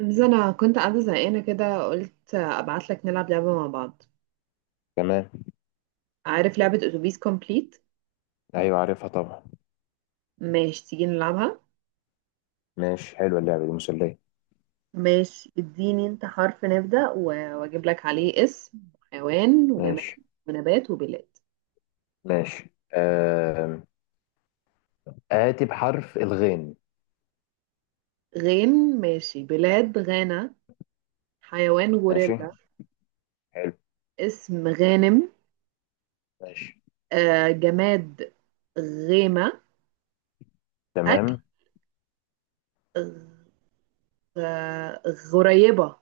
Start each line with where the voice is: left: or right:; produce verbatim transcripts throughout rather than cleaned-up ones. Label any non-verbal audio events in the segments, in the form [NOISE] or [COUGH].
right: بس انا كنت قاعده زهقانه كده، قلت ابعت لك نلعب لعبه مع بعض.
left: تمام.
right: عارف لعبه اتوبيس كومبليت؟
left: ايوه، عارفها طبعا.
right: ماشي تيجي نلعبها.
left: ماشي، حلوه اللعبه دي، مسليه.
right: ماشي، اديني انت حرف نبدا و- واجيب لك عليه اسم حيوان وجماد
left: ماشي
right: ونبات وبلاد.
left: ماشي. آم، آتي بحرف الغين.
right: غين، ماشي. بلاد غانا. حيوان
left: ماشي.
right: غوريلا.
left: حلو.
right: اسم غانم.
left: ماشي.
right: آه جماد غيمه. اكل
left: تمام.
right: غ- غريبه.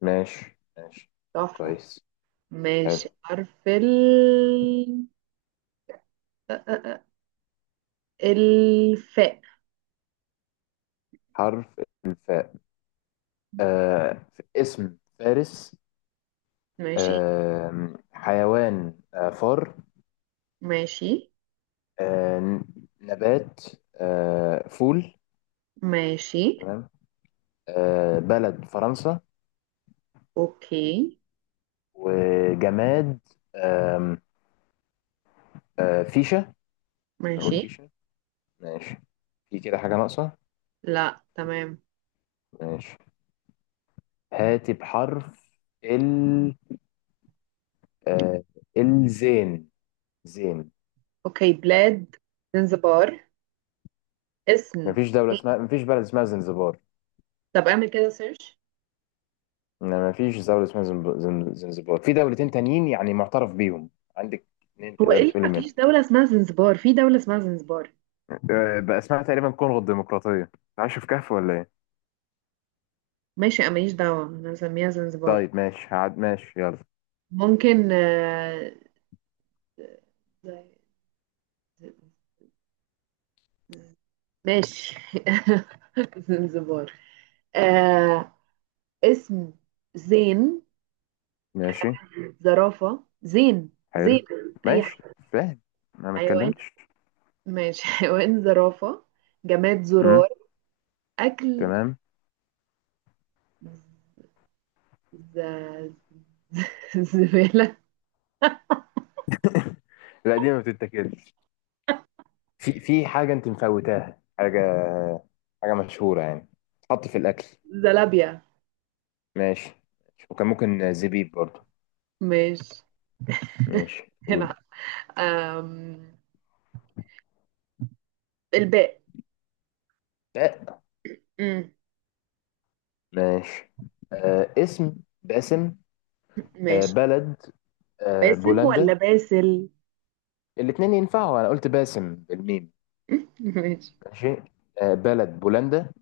left: ماشي ماشي.
right: تحفه.
left: كويس.
right: ماشي
left: حلو.
right: حرف ال الفاء.
left: حرف الفاء. آه اسم فارس.
right: ماشي.
left: آم، حيوان آه فار.
right: ماشي.
left: آه نبات آه فول.
right: ماشي.
left: تمام. آه بلد فرنسا.
right: اوكي.
left: وجماد. آم، آه فيشة.
right: ماشي.
left: بنقول فيشة. ماشي. في كده حاجة ناقصة.
right: لا، تمام.
left: ماشي. هاتي بحرف ال. آه الزين. زين.
right: اوكي، بلاد زنزبار. اسم.
left: مفيش دولة اسمها مفيش بلد اسمها زنزبار.
right: طب اعمل كده سيرش.
left: لا، مفيش دولة اسمها زنب- زن- زنزبار. في دولتين تانيين يعني معترف بيهم عندك، اتنين
right: هو ايه
left: تقدر
right: اللي
left: تقولي منهم.
right: مفيش دولة اسمها زنزبار؟ في دولة اسمها زنزبار.
left: آه، بقى اسمها تقريبا كونغو الديمقراطية. عايش في كهف ولا ايه؟
right: ماشي، انا ماليش دعوة، انا هسميها زنزبار.
left: طيب، ماشي، هعد. ماشي، يلا.
right: ممكن آه، ماشي. [LAUGHS] زنزبار. آه اسم زين.
left: ماشي.
right: زرافة زين.
left: حلو.
right: زين. اي.
left: ماشي. فاهم، انا ما
right: حيوان.
left: اتكلمتش.
right: ماشي. [LAUGHS] حيوان زرافة. جماد
left: امم.
right: زرار. أكل.
left: تمام.
right: ز... ز... [LAUGHS] زبالة.
left: لا، دي ما بتتاكلش. في في حاجة أنت مفوتاها. حاجة حاجة مشهورة يعني، تحط في الأكل.
right: زلابيا.
left: ماشي ماشي. وكان ممكن زبيب برضو.
right: ماشي. [LAUGHS]
left: ماشي، قول.
right: هنا. أم... الباء.
left: آه،
right: أم،
left: ماشي. آه اسم باسم. آه
right: ماشي.
left: بلد آه
right: باسم ولا
left: بولندا.
right: باسل؟
left: الاتنين ينفعوا، أنا قلت باسم بالميم.
right: [LAUGHS] ماشي.
left: ماشي. آه بلد بولندا.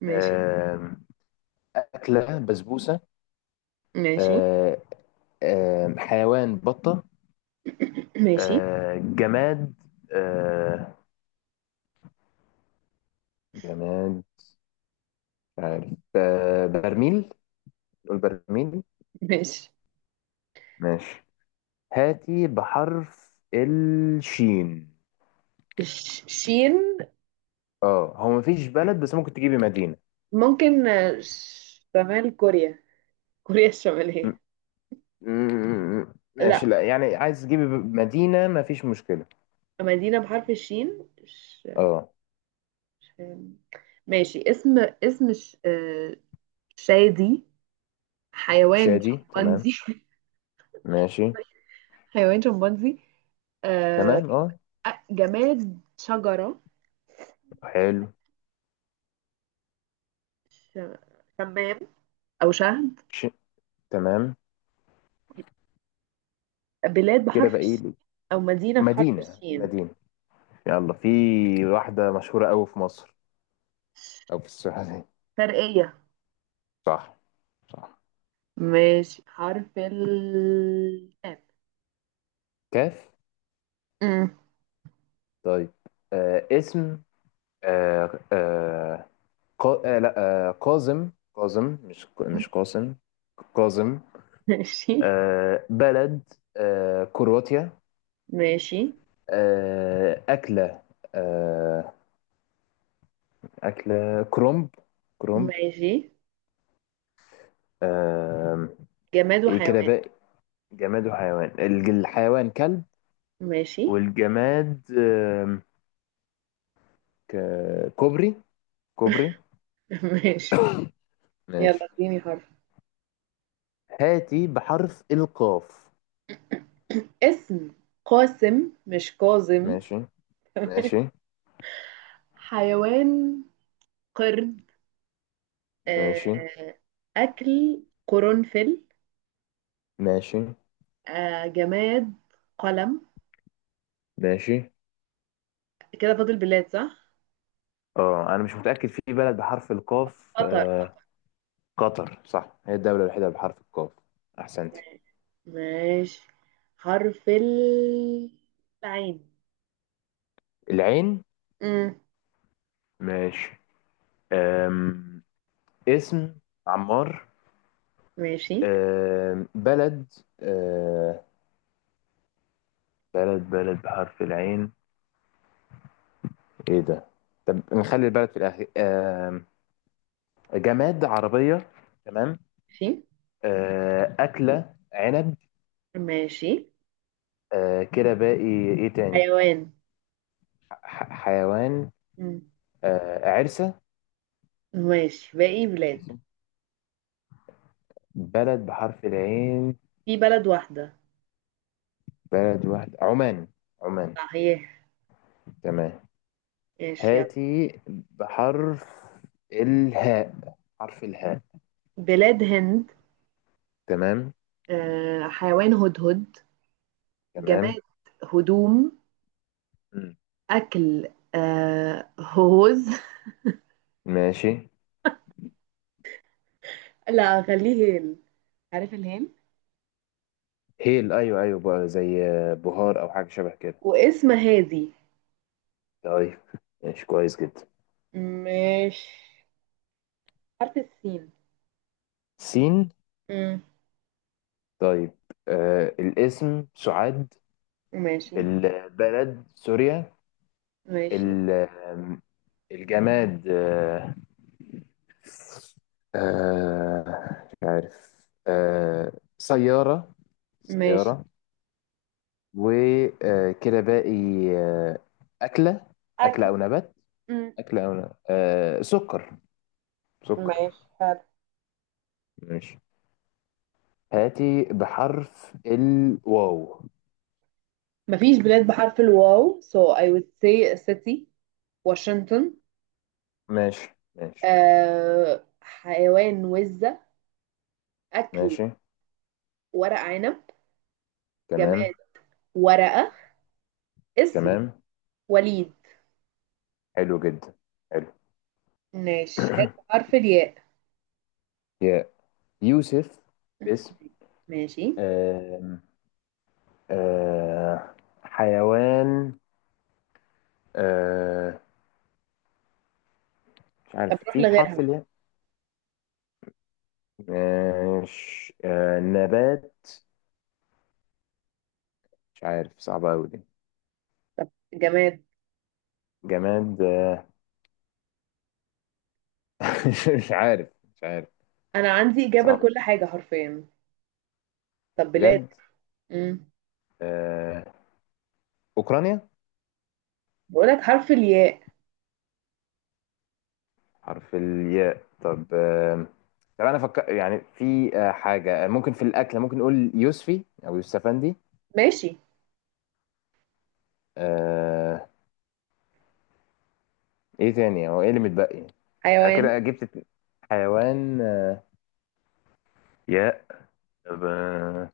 right: ماشي.
left: آه أكلة بسبوسة.
right: ماشي.
left: آه آه حيوان بطة.
right: [CLEARS THROAT] ماشي.
left: آه جماد. آه جماد، مش عارف. آه برميل. البرميل.
right: ماشي.
left: ماشي. هاتي بحرف الشين.
right: ش- شين.
left: اه، هو مفيش بلد بس ممكن تجيبي مدينة.
right: ممكن آه، ش- شمال كوريا، كوريا
left: م-
right: الشمالية.
left: م- م- ماشي،
right: لا،
left: لا يعني، عايز تجيبي ب- مدينة، مفيش مشكلة.
right: مدينة بحرف الشين. ش...
left: اه.
right: أم، ماشي. اسم. اسم ش... آه، شادي. حيوان
left: شادي، تمام.
right: شمبانزي.
left: ماشي.
right: [LAUGHS] حيوان شمبانزي. آه،
left: تمام، اه.
right: آه، جماد شجرة.
left: حلو.
right: ش- شمام أو شهد.
left: ش... تمام.
right: بلاد
left: كده
right: بحرف
left: بقى ايه؟
right: الشين، أو مدينة بحرف
left: مدينة،
right: الشين.
left: مدينة. يلا، في واحدة مشهورة قوي في مصر او في السعودية.
right: شرقية.
left: صح. صح.
right: ماشي حرف ال كاف.
left: كاف.
right: أمم.
left: طيب. آه اسم. آه آه قا... آه لا، آه قازم، قازم، مش ك- مش قاسم، قازم.
right: [LAUGHS] ماشي.
left: آه بلد، آه كرواتيا.
right: ماشي.
left: آه أكلة. آه أكلة كرومب. كرومب.
right: ماشي.
left: آه.
right: جماد
left: إيه كده
right: وحيوان.
left: بقى؟ جماد وحيوان. الج- الحيوان كلب.
right: ماشي.
left: والجماد آه ك... كوبري. كوبري.
right: [LAUGHS] ماشي يلا
left: ماشي.
right: اديني حرف.
left: هاتي بحرف القاف.
right: اسم قاسم، مش كاظم.
left: ماشي ماشي
right: حيوان قرد. آه،
left: ماشي
right: أكل قرنفل.
left: ماشي
right: آه، جماد قلم.
left: ماشي.
right: كده فاضل بلاد، صح؟
left: اه، انا مش متاكد في بلد بحرف القاف.
right: قطر.
left: آه، قطر. صح، هي الدوله الوحيده بحرف القاف. احسنتي.
right: ماشي حرف ال- العين.
left: العين.
right: مم.
left: ماشي. أم... اسم عمار.
right: ماشي.
left: أم... بلد. أم... بلد، بلد بحرف العين، ايه ده؟ طب نخلي البلد في الاخر. أم... جماد عربيه. تمام.
right: ماشي.
left: أه... اكله عنب.
right: ماشي.
left: أه... كده باقي ايه تاني؟
right: حيوان.
left: ح... حيوان.
right: مم.
left: أه... عرسه.
right: ماشي باقي بلاد.
left: عرسة. بلد بحرف العين.
right: في بلد واحدة.
left: بلد واحد، عمان. عمان.
right: صحيح.
left: تمام.
right: ماشي يلا.
left: هاتي بحرف الهاء، حرف الهاء.
right: بلاد هند.
left: تمام.
right: آه، حيوان هدهد.
left: تمام.
right: جماد هدوم.
left: مم.
right: أكل آه هوز.
left: ماشي.
right: لا، خليه هيل، عارف الهيل.
left: هيل، ايوه ايوه، بقى زي بهار او حاجه شبه كده.
right: واسم هادي.
left: طيب، ماشي، كويس جدا.
right: مش حرف السين.
left: سين.
right: مم.
left: طيب. آه الاسم سعاد.
right: ماشي.
left: البلد سوريا.
right: ماشي.
left: ال- آم، الجماد آه آه مش عارف. آه سياره.
right: ماشي.
left: سياره. وكده باقي آه، أكلة. أكلة
right: أكل.
left: أو نبات.
right: مم.
left: أكلة أو نبات. آه، سكر. سكر.
right: ماشي حرف.
left: ماشي. هاتي بحرف الواو.
right: مفيش بلاد بحرف الواو so I would say a city. واشنطن.
left: ماشي ماشي
right: آه حيوان وزة. أكل.
left: ماشي.
right: ورق عنب. جماد
left: تمام.
right: ورقة. اسم
left: تمام.
right: وليد.
left: حلو جدا. حلو.
right: ماشي هات
left: [CLEARS THROAT]
right: بحرف الياء.
left: يا، يوسف. اسم.
right: ماشي.
left: آم، آه، حيوان. آه، مش عارف
right: طب روح
left: في
right: لغيرها.
left: بحرف الياء. ماشي. آه، نبات، مش عارف، صعبة أوي دي.
right: طب جماد.
left: جماد. مش مش عارف. مش عارف.
right: انا عندي اجابه
left: صعب
right: لكل حاجه حرفيا. طب بلاد.
left: بجد.
right: امم
left: آه، أوكرانيا.
right: بقولك حرف الياء.
left: حرف الياء. طب آه، طب أنا فكر يعني في آه، حاجة آه، ممكن في الأكل ممكن نقول يوسفي أو يوسفندي.
right: ماشي.
left: آه، إيه تاني، هو إيه اللي متبقي؟ أنا
right: حيوان.
left: كده جبت ات- حيوان. آه، ياء. طب آه،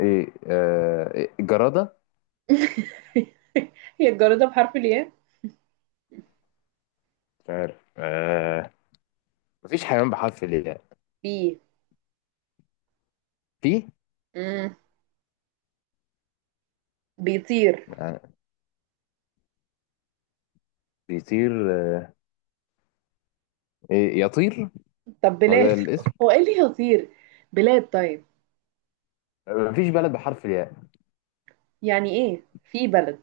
left: إيه آه، إيه؟ جرادة.
right: [LAUGHS] هي الجرادة بحرف الياء؟
left: مش عارف. آه، مفيش حيوان بحرف الياء.
right: بي.
left: في
right: امم بيطير.
left: آه، بيطير. آه، إيه يطير.
right: طب
left: هو
right: بلاد.
left: ده الاسم.
right: هو ايه اللي يطير؟ بلاد طيب.
left: آه، مفيش بلد بحرف الياء.
right: يعني ايه؟ في بلد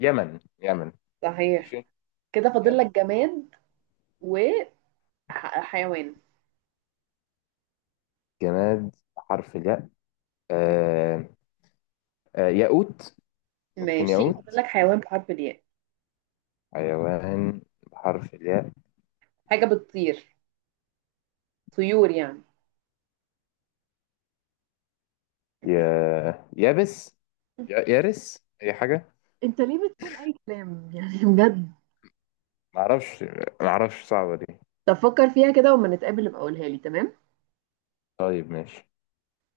left: يمن. يمن.
right: صحيح.
left: ماشي.
right: كده فاضل لك
left: يمن.
right: جماد وحيوان.
left: جماد بحرف الياء. آه. آه، ياقوت. ممكن
right: ماشي فاضل
left: ياقوت.
right: لك حيوان بحرف الياء.
left: حيوان بحرف الياء.
right: حاجه بتطير، طيور يعني.
left: يا يابس. يا- يارس، اي حاجه.
right: انت ليه بتقول اي كلام يعني، بجد؟
left: معرفش. معرفش، صعبه دي.
right: طب فكر فيها كده وما نتقابل ابقى قولها لي، تمام.
left: طيب، ماشي.